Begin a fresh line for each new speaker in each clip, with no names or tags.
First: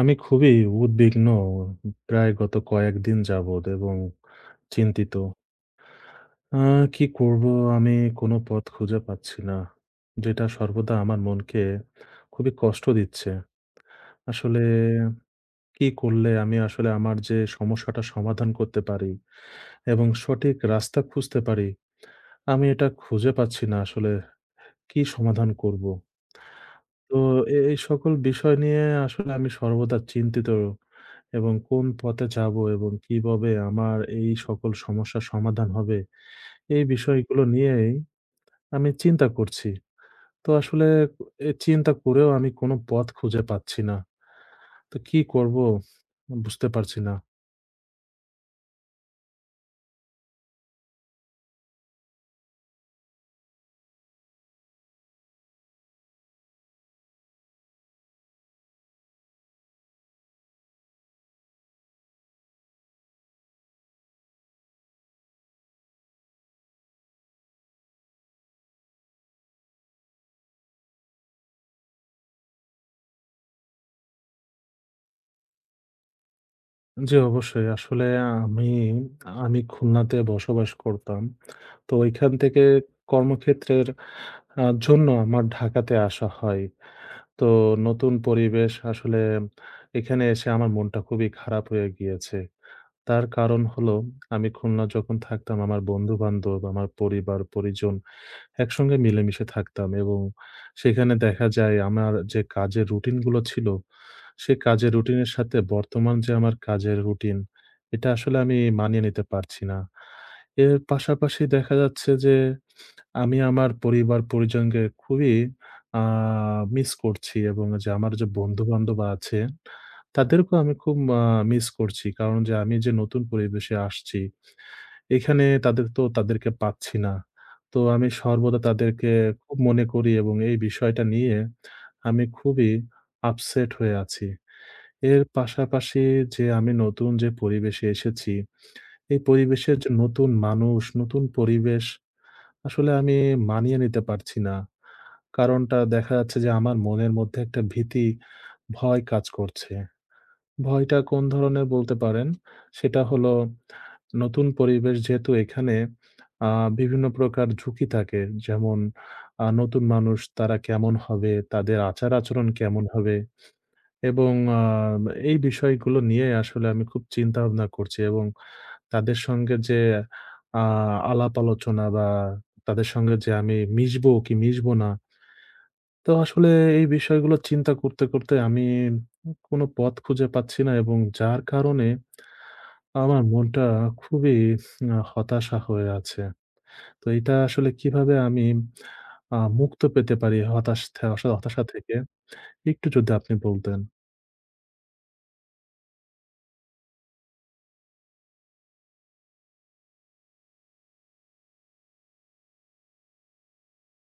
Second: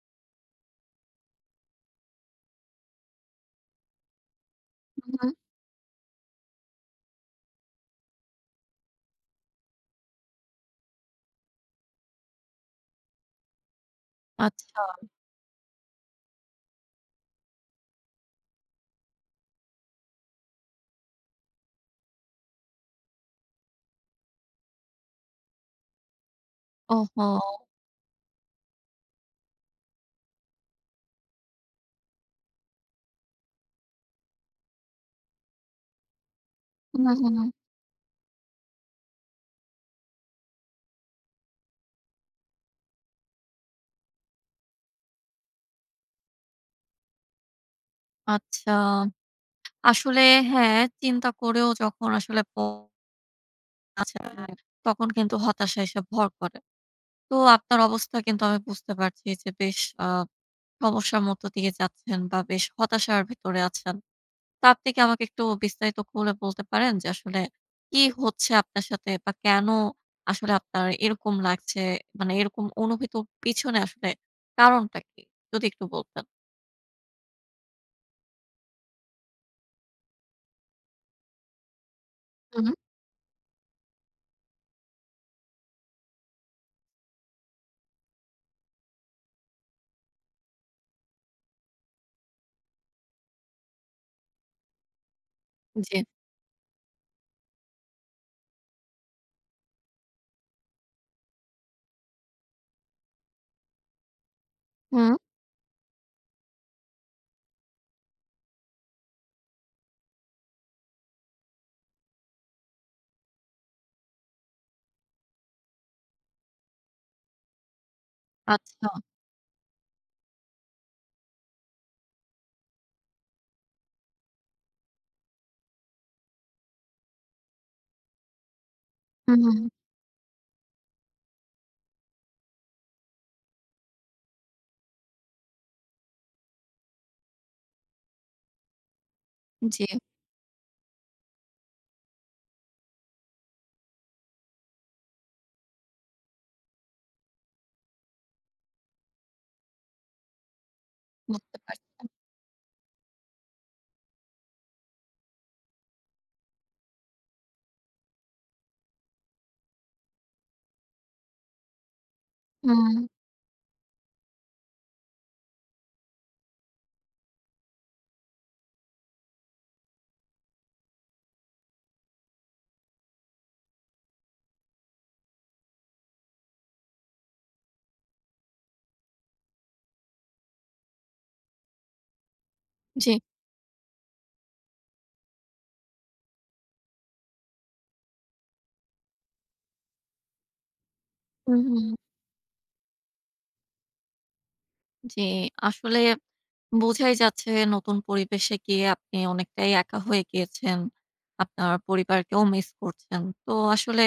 আমি খুবই উদ্বিগ্ন প্রায় গত কয়েকদিন যাবৎ এবং চিন্তিত।
হুম, হুম।
আ কি করব? আমি কোনো পথ খুঁজে পাচ্ছি না। যেটা সর্বদা আমার মনকে খুবই কষ্ট দিচ্ছে। আসলে
আচ্ছা।
কি করলে আমি আসলে আমার যে সমস্যাটা সমাধান করতে পারি এবং সঠিক রাস্তা খুঁজতে পারি, আমি এটা খুঁজে পাচ্ছি না আসলে কি সমাধান করব? তো
ওহো!
এই সকল বিষয় নিয়ে আসলে আমি সর্বদা চিন্তিত। এবং কোন পথে যাব এবং কিভাবে আমার এই সকল সমস্যার সমাধান হবে, এই
হুম, হুম।
বিষয়গুলো
হুম।
নিয়েই আমি চিন্তা করছি। তো আসলে চিন্তা করেও আমি কোনো পথ খুঁজে পাচ্ছি না। তো কি করব বুঝতে পারছি না।
আচ্ছা। আসলে হ্যাঁ, চিন্তা করেও যখন আসলে আচ্ছা, হ্যাঁ, তখন কিন্তু হতাশা এসে ভর করে। তো আপনার অবস্থা কিন্তু আমি বুঝতে পারছি যে বেশ আ সমস্যার মধ্য দিয়ে যাচ্ছেন বা বেশ হতাশার ভিতরে আছেন। তো আপনি কি আমাকে একটু বিস্তারিত খুলে বলতে পারেন যে আসলে কি হচ্ছে আপনার সাথে বা কেন আসলে আপনার এরকম লাগছে? মানে এরকম অনুভূতির পিছনে আসলে কারণটা কি? যদি একটু বলতেন।
জি, অবশ্যই। আসলে আমি আমি খুলনাতে বসবাস করতাম। তো ওইখান থেকে
হুম,
কর্মক্ষেত্রের জন্য আমার ঢাকাতে আসা হয়। তো নতুন পরিবেশ আসলে এখানে এসে আমার মনটা খুবই খারাপ হয়ে গিয়েছে। তার কারণ হলো আমি খুলনা যখন থাকতাম আমার
জি।
বন্ধু-বান্ধব, আমার পরিবার-পরিজন একসঙ্গে মিলেমিশে থাকতাম এবং সেখানে দেখা যায় আমার যে কাজের রুটিনগুলো ছিল, সে কাজের
হুম,
রুটিনের সাথে বর্তমান যে আমার কাজের রুটিন, এটা আসলে আমি মানিয়ে নিতে পারছি না। এর পাশাপাশি দেখা যাচ্ছে যে আমি আমার পরিবার-পরিজনকে খুবই আ মিস করছি এবং যে আমার যে
আচ্ছা।
বন্ধু-বান্ধব আছে, তাদেরকেও আমি খুব মিস করছি। কারণ যে আমি যে নতুন পরিবেশে আসছি, এখানে তাদেরকে পাচ্ছি না। তো আমি সর্বদা তাদেরকে
হুম,
খুব
হুম, হুম।
মনে করি এবং এই বিষয়টা নিয়ে আমি খুবই আপসেট হয়ে আছি। এর পাশাপাশি যে আমি নতুন যে পরিবেশে এসেছি, এই পরিবেশের
জি,
যে নতুন মানুষ, নতুন পরিবেশ আসলে আমি মানিয়ে নিতে পারছি না। কারণটা দেখা যাচ্ছে যে আমার মনের মধ্যে একটা ভীতি, ভয় কাজ করছে। ভয়টা কোন
বুঝতে
ধরনের
পারছি।
বলতে পারেন? সেটা হলো নতুন পরিবেশ যেহেতু এখানে আ বিভিন্ন প্রকার ঝুঁকি থাকে। যেমন নতুন মানুষ তারা কেমন হবে? তাদের আচার-আচরণ কেমন
হুম,
হবে? এবং আ এই বিষয়গুলো নিয়ে আসলে আমি খুব চিন্তা ভাবনা করছি এবং তাদের সঙ্গে যে আ আলাপ আলোচনা বা তাদের সঙ্গে যে আমি মিশবো কি মিশবো না। তো আসলে এই বিষয়গুলো চিন্তা করতে আমি কোনো পথ খুঁজে পাচ্ছি না এবং যার কারণে
জি।
আমার মনটা খুবই হতাশা হয়ে আছে। তো এটা আসলে কিভাবে আমি মুক্ত পেতে পারি
হুম,
হতাশা
হুম।
থেকে
হুম।
একটু যদি আপনি বলতেন।
জি, আসলে বোঝাই যাচ্ছে নতুন পরিবেশে গিয়ে আপনি অনেকটাই একা হয়ে গিয়েছেন। আপনার পরিবারকেও মিস করছেন। তো আসলে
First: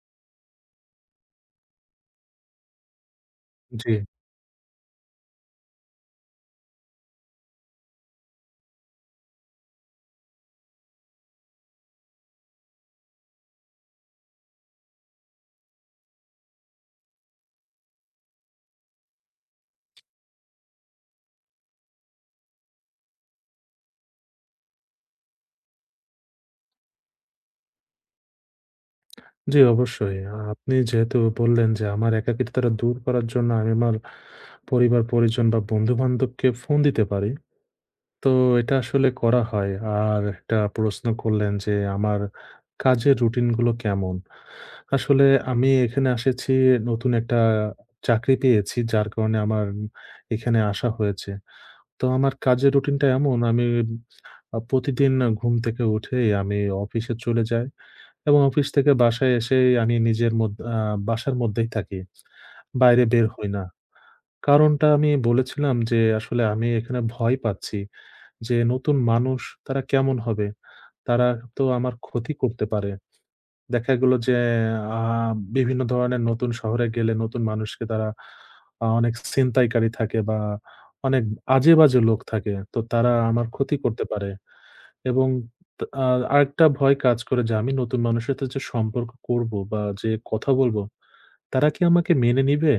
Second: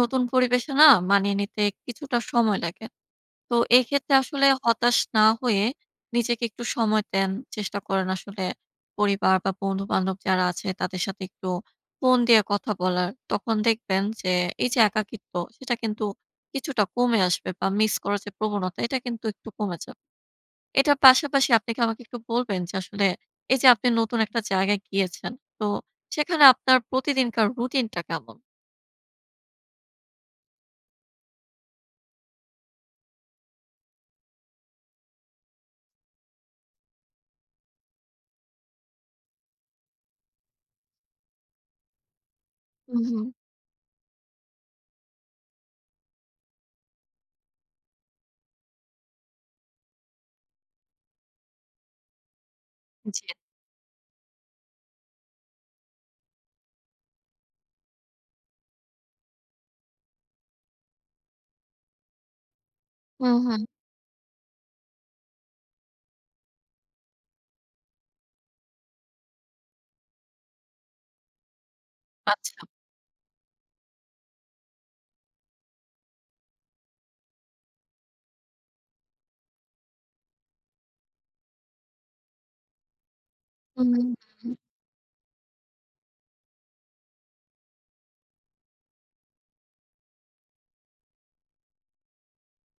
নতুন পরিবেশে না মানিয়ে নিতে কিছুটা সময় লাগে। তো
জি।
এক্ষেত্রে আসলে হতাশ না হয়ে নিজেকে একটু সময় দেন। চেষ্টা করেন আসলে পরিবার বা বন্ধু-বান্ধব যারা আছে তাদের সাথে একটু ফোন দিয়ে কথা বলার। তখন দেখবেন যে এই যে একাকিত্ব সেটা কিন্তু কিছুটা কমে আসবে বা মিস করার যে প্রবণতা এটা কিন্তু একটু কমে যাবে। এটার পাশাপাশি আপনি কি আমাকে একটু বলবেন যে আসলে এই যে আপনি নতুন একটা জায়গায় গিয়েছেন, তো সেখানে আপনার প্রতিদিনকার রুটিনটা কেমন?
জি, অবশ্যই। আপনি যেহেতু বললেন যে, আমার একাকিত্বটা দূর করার জন্য আমি আমার পরিবার-পরিজন বা বন্ধু-বান্ধবকে ফোন দিতে পারি। তো এটা আসলে করা হয়। আর একটা প্রশ্ন করলেন যে, আমার
হুম,
কাজের
হুম।
রুটিনগুলো কেমন? আসলে আমি এখানে এসেছি নতুন একটা চাকরি পেয়েছি, যার কারণে আমার এখানে আসা হয়েছে। তো আমার কাজের রুটিনটা
জি।
এমন আমি প্রতিদিন ঘুম থেকে উঠেই আমি অফিসে চলে যাই। এবং অফিস থেকে বাসায় এসেই আমি নিজের মধ্য আ বাসার মধ্যেই থাকি। বাইরে বের
হুম,
হই
হুম।
না। কারণটা আমি বলেছিলাম যে আসলে আমি এখানে ভয় পাচ্ছি যে নতুন মানুষ তারা কেমন হবে? তারা তো আমার ক্ষতি
আচ্ছা।
করতে পারে। দেখা গেল যে আ বিভিন্ন ধরনের নতুন শহরে গেলে নতুন মানুষকে তারা অনেক ছিনতাইকারী থাকে বা অনেক আজে বাজে লোক থাকে। তো তারা আমার ক্ষতি
হুম,
করতে
হুম,
পারে।
হুম।
এবং তা আ আরেকটা ভয় কাজ করে যে আমি নতুন মানুষের সাথে যে সম্পর্ক করব বা যে কথা বলব, তারা কি আমাকে মেনে নিবে?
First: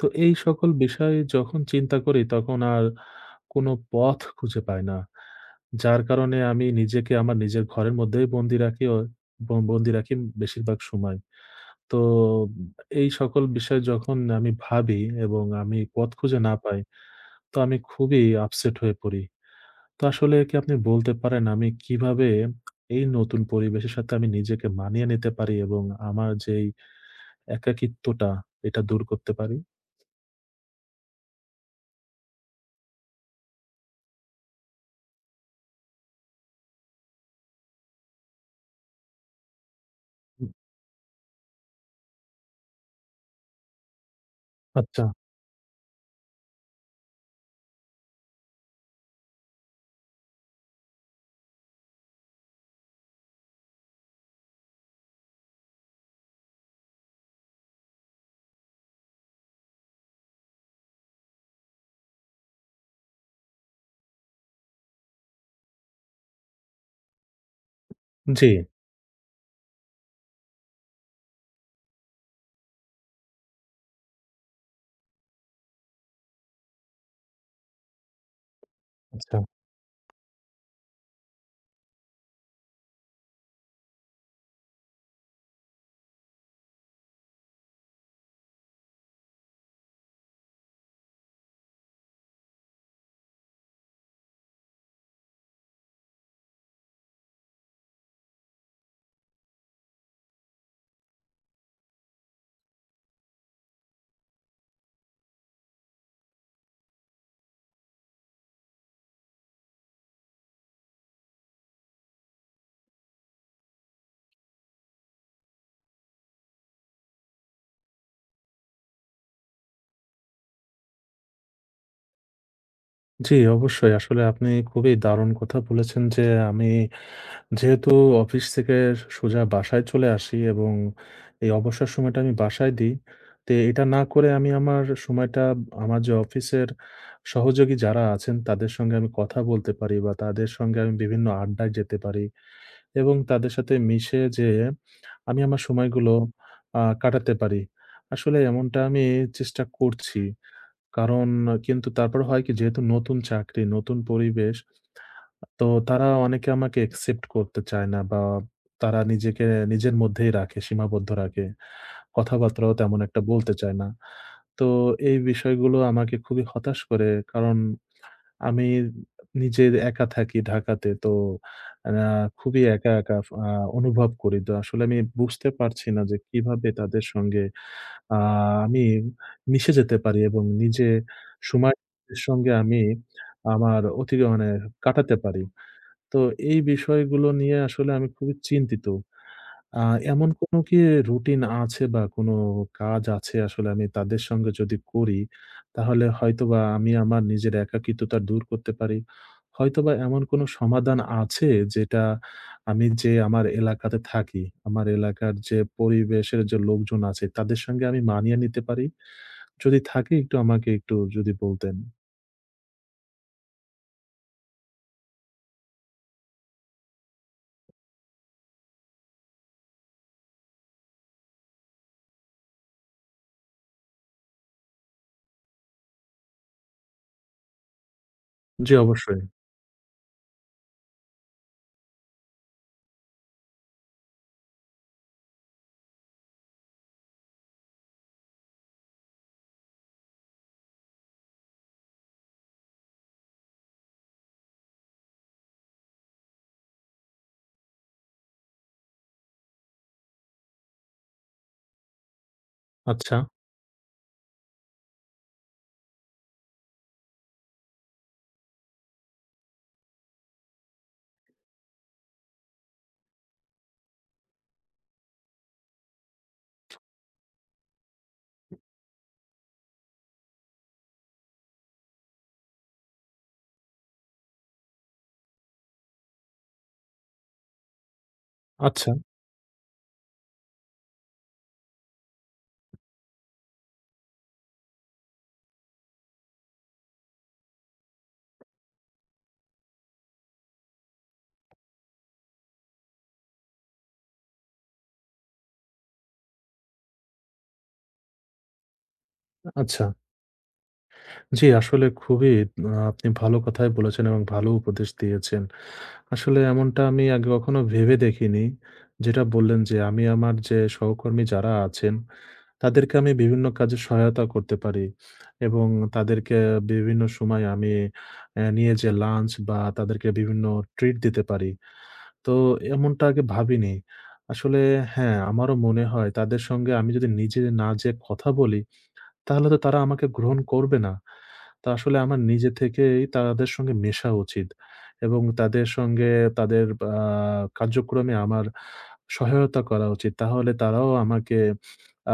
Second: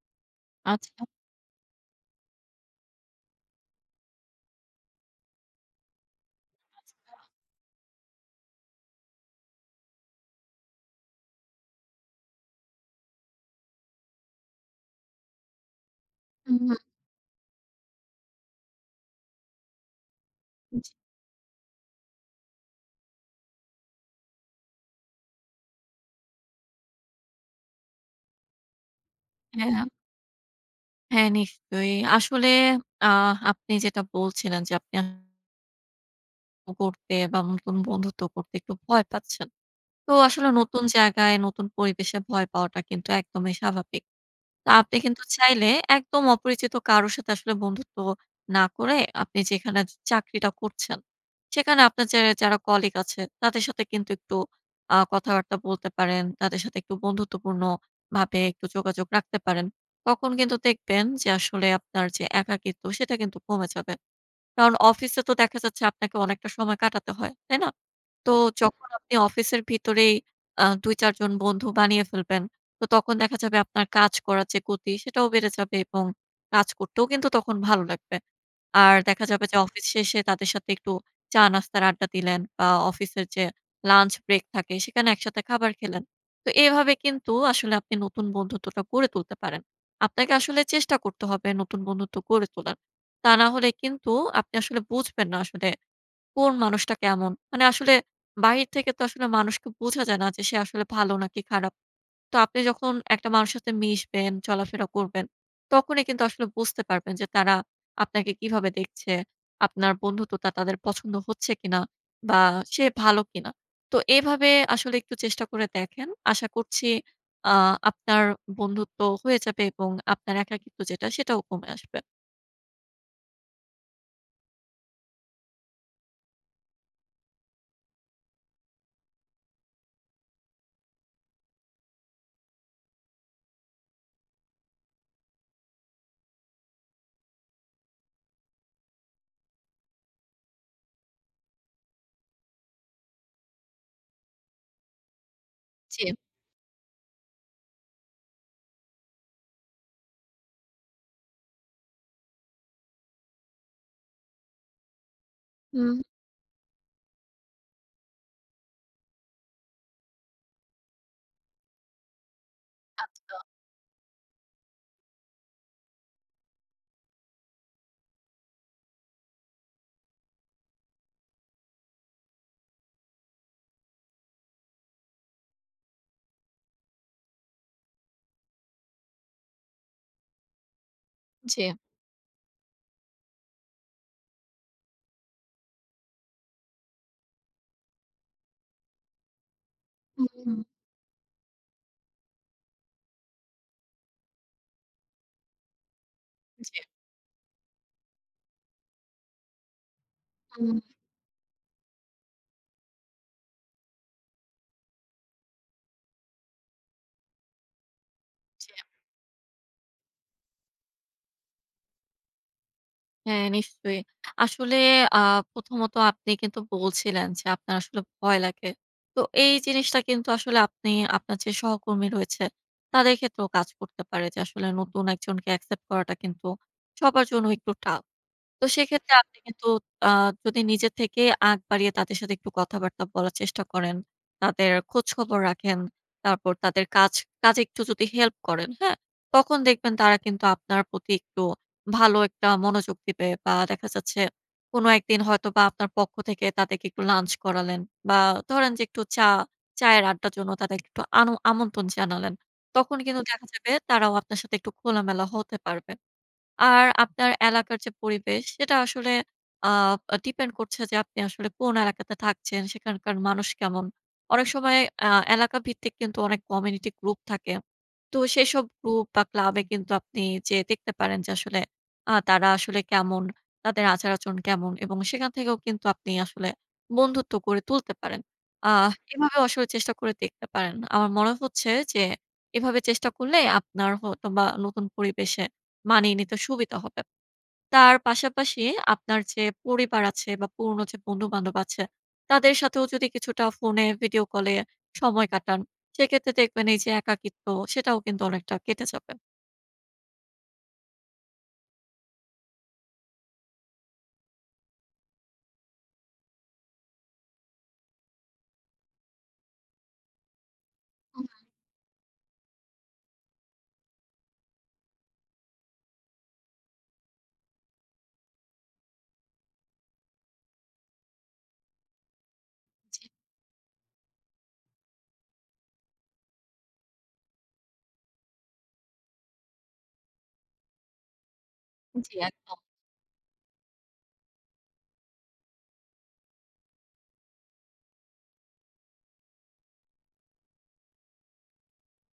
তো এই সকল
আচ্ছা।
বিষয় যখন চিন্তা করি তখন আর কোন পথ খুঁজে পাই না। যার কারণে আমি নিজেকে আমার নিজের ঘরের মধ্যেই বন্দি রাখি বেশিরভাগ সময়। তো এই সকল বিষয় যখন আমি ভাবি এবং আমি পথ খুঁজে না
হুম,
পাই, তো আমি খুবই আপসেট হয়ে পড়ি। তো আসলে কি আপনি
হুম।
বলতে পারেন আমি কিভাবে এই নতুন পরিবেশের সাথে আমি নিজেকে মানিয়ে নিতে পারি এবং আমার যেই একাকিত্বটা এটা দূর করতে পারি?
হ্যাঁ, হ্যাঁ নিশ্চয়ই। আসলে আ আপনি যেটা বলছিলেন যে আপনি আসলে করতে বা নতুন বন্ধুত্ব করতে একটু ভয় পাচ্ছেন। তো আসলে
হুম।
নতুন জায়গায়, নতুন পরিবেশে ভয় পাওয়াটা কিন্তু একদমই স্বাভাবিক। তো আপনি
আচ্ছা,
কিন্তু চাইলে একদম অপরিচিত কারো সাথে আসলে বন্ধুত্ব না করে আপনি যেখানে চাকরিটা করছেন, সেখানে আপনার যে যারা কলিগ আছে তাদের সাথে কিন্তু একটু কথাবার্তা বলতে পারেন। তাদের সাথে একটু বন্ধুত্বপূর্ণ ভাবে একটু যোগাযোগ রাখতে পারেন। তখন কিন্তু দেখবেন যে আসলে আপনার যে একাকিত্ব সেটা কিন্তু কমে যাবে। কারণ অফিসে তো দেখা যাচ্ছে আপনাকে অনেকটা সময় কাটাতে হয়, তাই না? তো
জি।
হুম। যখন আপনি অফিসের ভিতরেই ২-৪ জন বন্ধু বানিয়ে ফেলবেন, তো তখন দেখা যাবে আপনার কাজ করার যে গতি সেটাও বেড়ে যাবে এবং কাজ করতেও কিন্তু তখন ভালো লাগবে। আর দেখা
আচ্ছা।
যাবে যে অফিস শেষে তাদের সাথে একটু চা-নাস্তার আড্ডা দিলেন বা অফিসের যে লাঞ্চ ব্রেক থাকে সেখানে একসাথে খাবার খেলেন। তো এভাবে কিন্তু আসলে আপনি নতুন বন্ধুত্বটা গড়ে তুলতে পারেন। আপনাকে আসলে চেষ্টা করতে হবে নতুন বন্ধুত্ব গড়ে তোলার। তা না হলে কিন্তু আপনি আসলে বুঝবেন না আসলে কোন মানুষটা কেমন। মানে আসলে বাহির থেকে তো আসলে মানুষকে বোঝা যায় না যে সে আসলে ভালো নাকি খারাপ। তো আপনি যখন একটা মানুষের সাথে মিশবেন, চলাফেরা করবেন, তখনই কিন্তু আসলে বুঝতে পারবেন যে তারা আপনাকে কিভাবে দেখছে, আপনার বন্ধুত্বটা তাদের পছন্দ হচ্ছে কিনা বা সে ভালো কিনা। তো এভাবে আসলে একটু চেষ্টা করে দেখেন। আশা করছি আ আপনার বন্ধুত্ব হয়ে যাবে এবং আপনার একাকিত্ব যেটা সেটাও কমে আসবে।
জি, অবশ্যই। আসলে আপনি খুবই দারুণ কথা বলেছেন যে আমি যেহেতু অফিস থেকে সোজা বাসায় চলে আসি এবং এই অবসর সময়টা আমি বাসায় দিই। তো এটা না করে আমি আমার সময়টা আমার যে অফিসের সহযোগী যারা আছেন তাদের সঙ্গে আমি কথা বলতে পারি বা তাদের সঙ্গে আমি বিভিন্ন আড্ডায় যেতে পারি এবং তাদের সাথে মিশে যেয়ে আমি আমার
জি।
সময়গুলো কাটাতে পারি। আসলে এমনটা আমি চেষ্টা করছি। কারণ কিন্তু তারপর হয় কি যেহেতু নতুন চাকরি, নতুন পরিবেশ তো
হুম।
তারা অনেকে আমাকে একসেপ্ট করতে চায় না বা তারা নিজেকে নিজের মধ্যেই রাখে, সীমাবদ্ধ রাখে। কথাবার্তাও তেমন
আ
একটা বলতে চায় না। তো এই বিষয়গুলো আমাকে খুবই হতাশ করে। কারণ আমি নিজে একা থাকি ঢাকাতে। তো আ খুবই একা, একা ফ আ অনুভব করি। তো আসলে আমি বুঝতে পারছি না যে কিভাবে তাদের সঙ্গে আ আমি মিশে যেতে পারি এবং নিজে
জি।
সময়ের সঙ্গে আমি আমার অতি মানে কাটাতে পারি। তো এই বিষয়গুলো নিয়ে আসলে আমি খুবই চিন্তিত। আ এমন
হুম,
কোনো কি রুটিন আছে বা কোনো কাজ আছে আসলে আমি তাদের সঙ্গে যদি করি, তাহলে হয়তোবা
জি।
আমি আমার নিজের একাকিত্বতা দূর করতে পারি। হয়তোবা এমন কোনো
হুম,
সমাধান আছে যেটা আমি যে আমার এলাকাতে থাকি, আমার এলাকার যে পরিবেশের যে লোকজন আছে তাদের সঙ্গে আমি মানিয়ে নিতে
জি।
পারি? যদি থাকে একটু আমাকে একটু যদি বলতেন।
হ্যাঁ, নিশ্চয়ই। আসলে আ প্রথমত আপনি কিন্তু বলছিলেন যে আপনার আসলে ভয় লাগে। তো এই জিনিসটা কিন্তু আসলে আপনি আপনার যে সহকর্মী রয়েছে তাদের ক্ষেত্রেও কাজ করতে পারে যে আসলে নতুন একজনকে অ্যাকসেপ্ট করাটা কিন্তু সবার জন্য একটু টাফ। তো
জি,
সেক্ষেত্রে
অবশ্যই।
আপনি কিন্তু আ যদি নিজে থেকে আগ বাড়িয়ে তাদের সাথে একটু কথাবার্তা বলার চেষ্টা করেন, তাদের খোঁজখবর রাখেন, তারপর তাদের কাজে একটু যদি হেল্প করেন, হ্যাঁ? তখন দেখবেন তারা কিন্তু আপনার প্রতি একটু ভালো একটা মনোযোগ দিবে বা দেখা যাচ্ছে কোনো একদিন হয়তোবা আপনার পক্ষ থেকে তাদেরকে একটু লাঞ্চ করালেন বা ধরেন যে একটু চায়ের আড্ডার জন্য তাদেরকে একটু আমন্ত্রণ জানালেন। তখন
আচ্ছা,
কিন্তু দেখা যাবে তারাও আপনার সাথে একটু খোলামেলা হতে পারবে। আর আপনার এলাকার যে পরিবেশ সেটা আসলে আ ডিপেন্ড করছে যে আপনি আসলে কোন এলাকাতে থাকছেন, সেখানকার মানুষ কেমন। অনেক সময় আ এলাকা ভিত্তিক কিন্তু অনেক কমিউনিটি গ্রুপ থাকে। তো সেসব গ্রুপ বা ক্লাবে কিন্তু আপনি যেয়ে দেখতে পারেন যে আসলে তারা আসলে কেমন, তাদের আচার-আচরণ কেমন এবং সেখান থেকেও কিন্তু আপনি আসলে বন্ধুত্ব গড়ে তুলতে পারেন। আহ
আচ্ছা,
এভাবেও আসলে চেষ্টা করে দেখতে পারেন। আমার মনে হচ্ছে যে এভাবে চেষ্টা করলে আপনার হয়তোবা নতুন পরিবেশে মানিয়ে নিতে সুবিধা হবে। তার পাশাপাশি আপনার যে পরিবার আছে বা পুরনো যে বন্ধু-বান্ধব আছে, তাদের সাথেও যদি কিছুটা ফোনে ভিডিও কলে সময় কাটান, সেক্ষেত্রে দেখবেন এই যে একাকিত্ব সেটাও কিন্তু অনেকটা কেটে যাবে।
আচ্ছা। জি, আসলে খুবই আপনি ভালো কথাই বলেছেন এবং ভালো উপদেশ দিয়েছেন। আসলে এমনটা আমি আগে কখনো ভেবে দেখিনি। যেটা বললেন যে আমি আমার যে সহকর্মী
হুম,
যারা আছেন, তাদেরকে আমি বিভিন্ন কাজে সহায়তা করতে পারি এবং তাদেরকে বিভিন্ন সময় আমি নিয়ে যেয়ে লাঞ্চ বা তাদেরকে বিভিন্ন ট্রিট দিতে পারি। তো এমনটা আগে ভাবিনি। আসলে হ্যাঁ, আমারও মনে হয় তাদের সঙ্গে আমি যদি নিজে না যেয়ে কথা বলি তাহলে তো তারা আমাকে গ্রহণ করবে না। তো আসলে
জি
আমার নিজে
একদম।
থেকেই তাদের সঙ্গে মেশা উচিত এবং তাদের সঙ্গে তাদের আ কার্যক্রমে আমার সহায়তা করা উচিত। তাহলে তারাও আমাকে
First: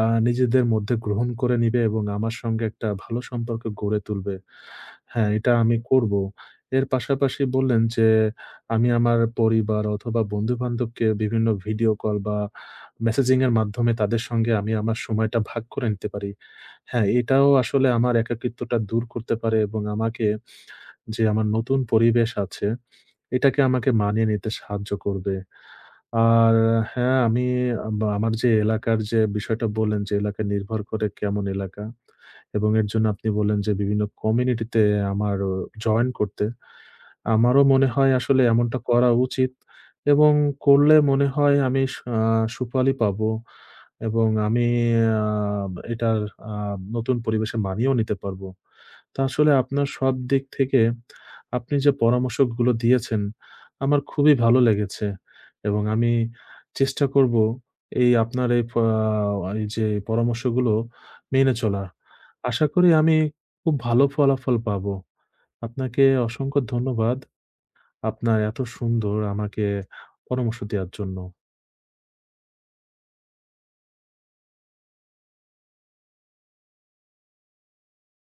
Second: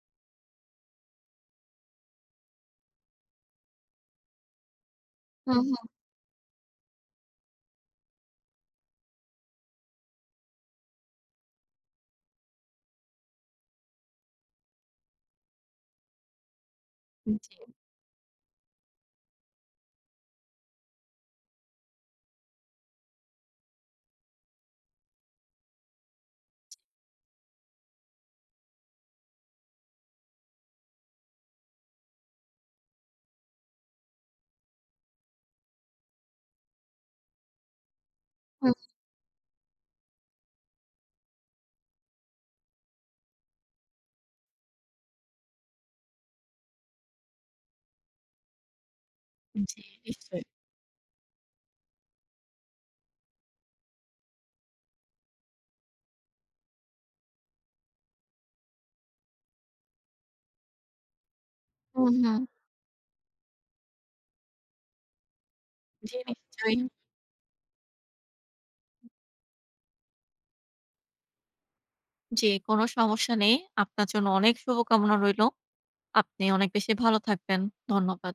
আ নিজেদের মধ্যে গ্রহণ করে নিবে এবং আমার সঙ্গে একটা ভালো সম্পর্ক গড়ে তুলবে। হ্যাঁ, এটা
হুম,
আমি
হুম।
করব। এর পাশাপাশি বললেন যে, আমি আমার পরিবার অথবা বন্ধু-বান্ধবকে বিভিন্ন ভিডিও কল বা মেসেজিং এর মাধ্যমে তাদের সঙ্গে আমি আমার সময়টা ভাগ করে নিতে পারি। হ্যাঁ, এটাও
জি।
আসলে আমার একাকিত্বটা দূর করতে পারে এবং আমাকে যে আমার নতুন পরিবেশ আছে, এটাকে আমাকে মানিয়ে নিতে সাহায্য করবে। আর হ্যাঁ, আমি বা আমার যে এলাকার যে বিষয়টা বললেন যে এলাকা নির্ভর করে কেমন এলাকা এবং এর জন্য আপনি বললেন যে বিভিন্ন কমিউনিটিতে আমার জয়েন করতে। আমারও মনে হয় আসলে এমনটা করা উচিত এবং করলে মনে হয় আমি স আ সুফলই পাবো এবং আমি আ এটার আ নতুন পরিবেশে মানিয়েও নিতে পারবো। তো আসলে
হুম, জি
আপনার সব দিক
নিশ্চয়ই।
থেকে আপনি যে পরামর্শগুলো দিয়েছেন, আমার খুবই ভালো লেগেছে এবং আমি চেষ্টা করবো এই আপনার এই প আহ, এই যে পরামর্শগুলো মেনে চলার।
হুম, হুম।
আশা করি আমি খুব ভালো ফলাফল পাবো। আপনাকে
জি
অসংখ্য
নিশ্চয়ই।
ধন্যবাদ। আপনার এত সুন্দর আমাকে পরামর্শ দেওয়ার জন্য।
জি, কোনো সমস্যা নেই। আপনার জন্য অনেক শুভকামনা রইলো। আপনি অনেক বেশি ভালো থাকবেন। ধন্যবাদ।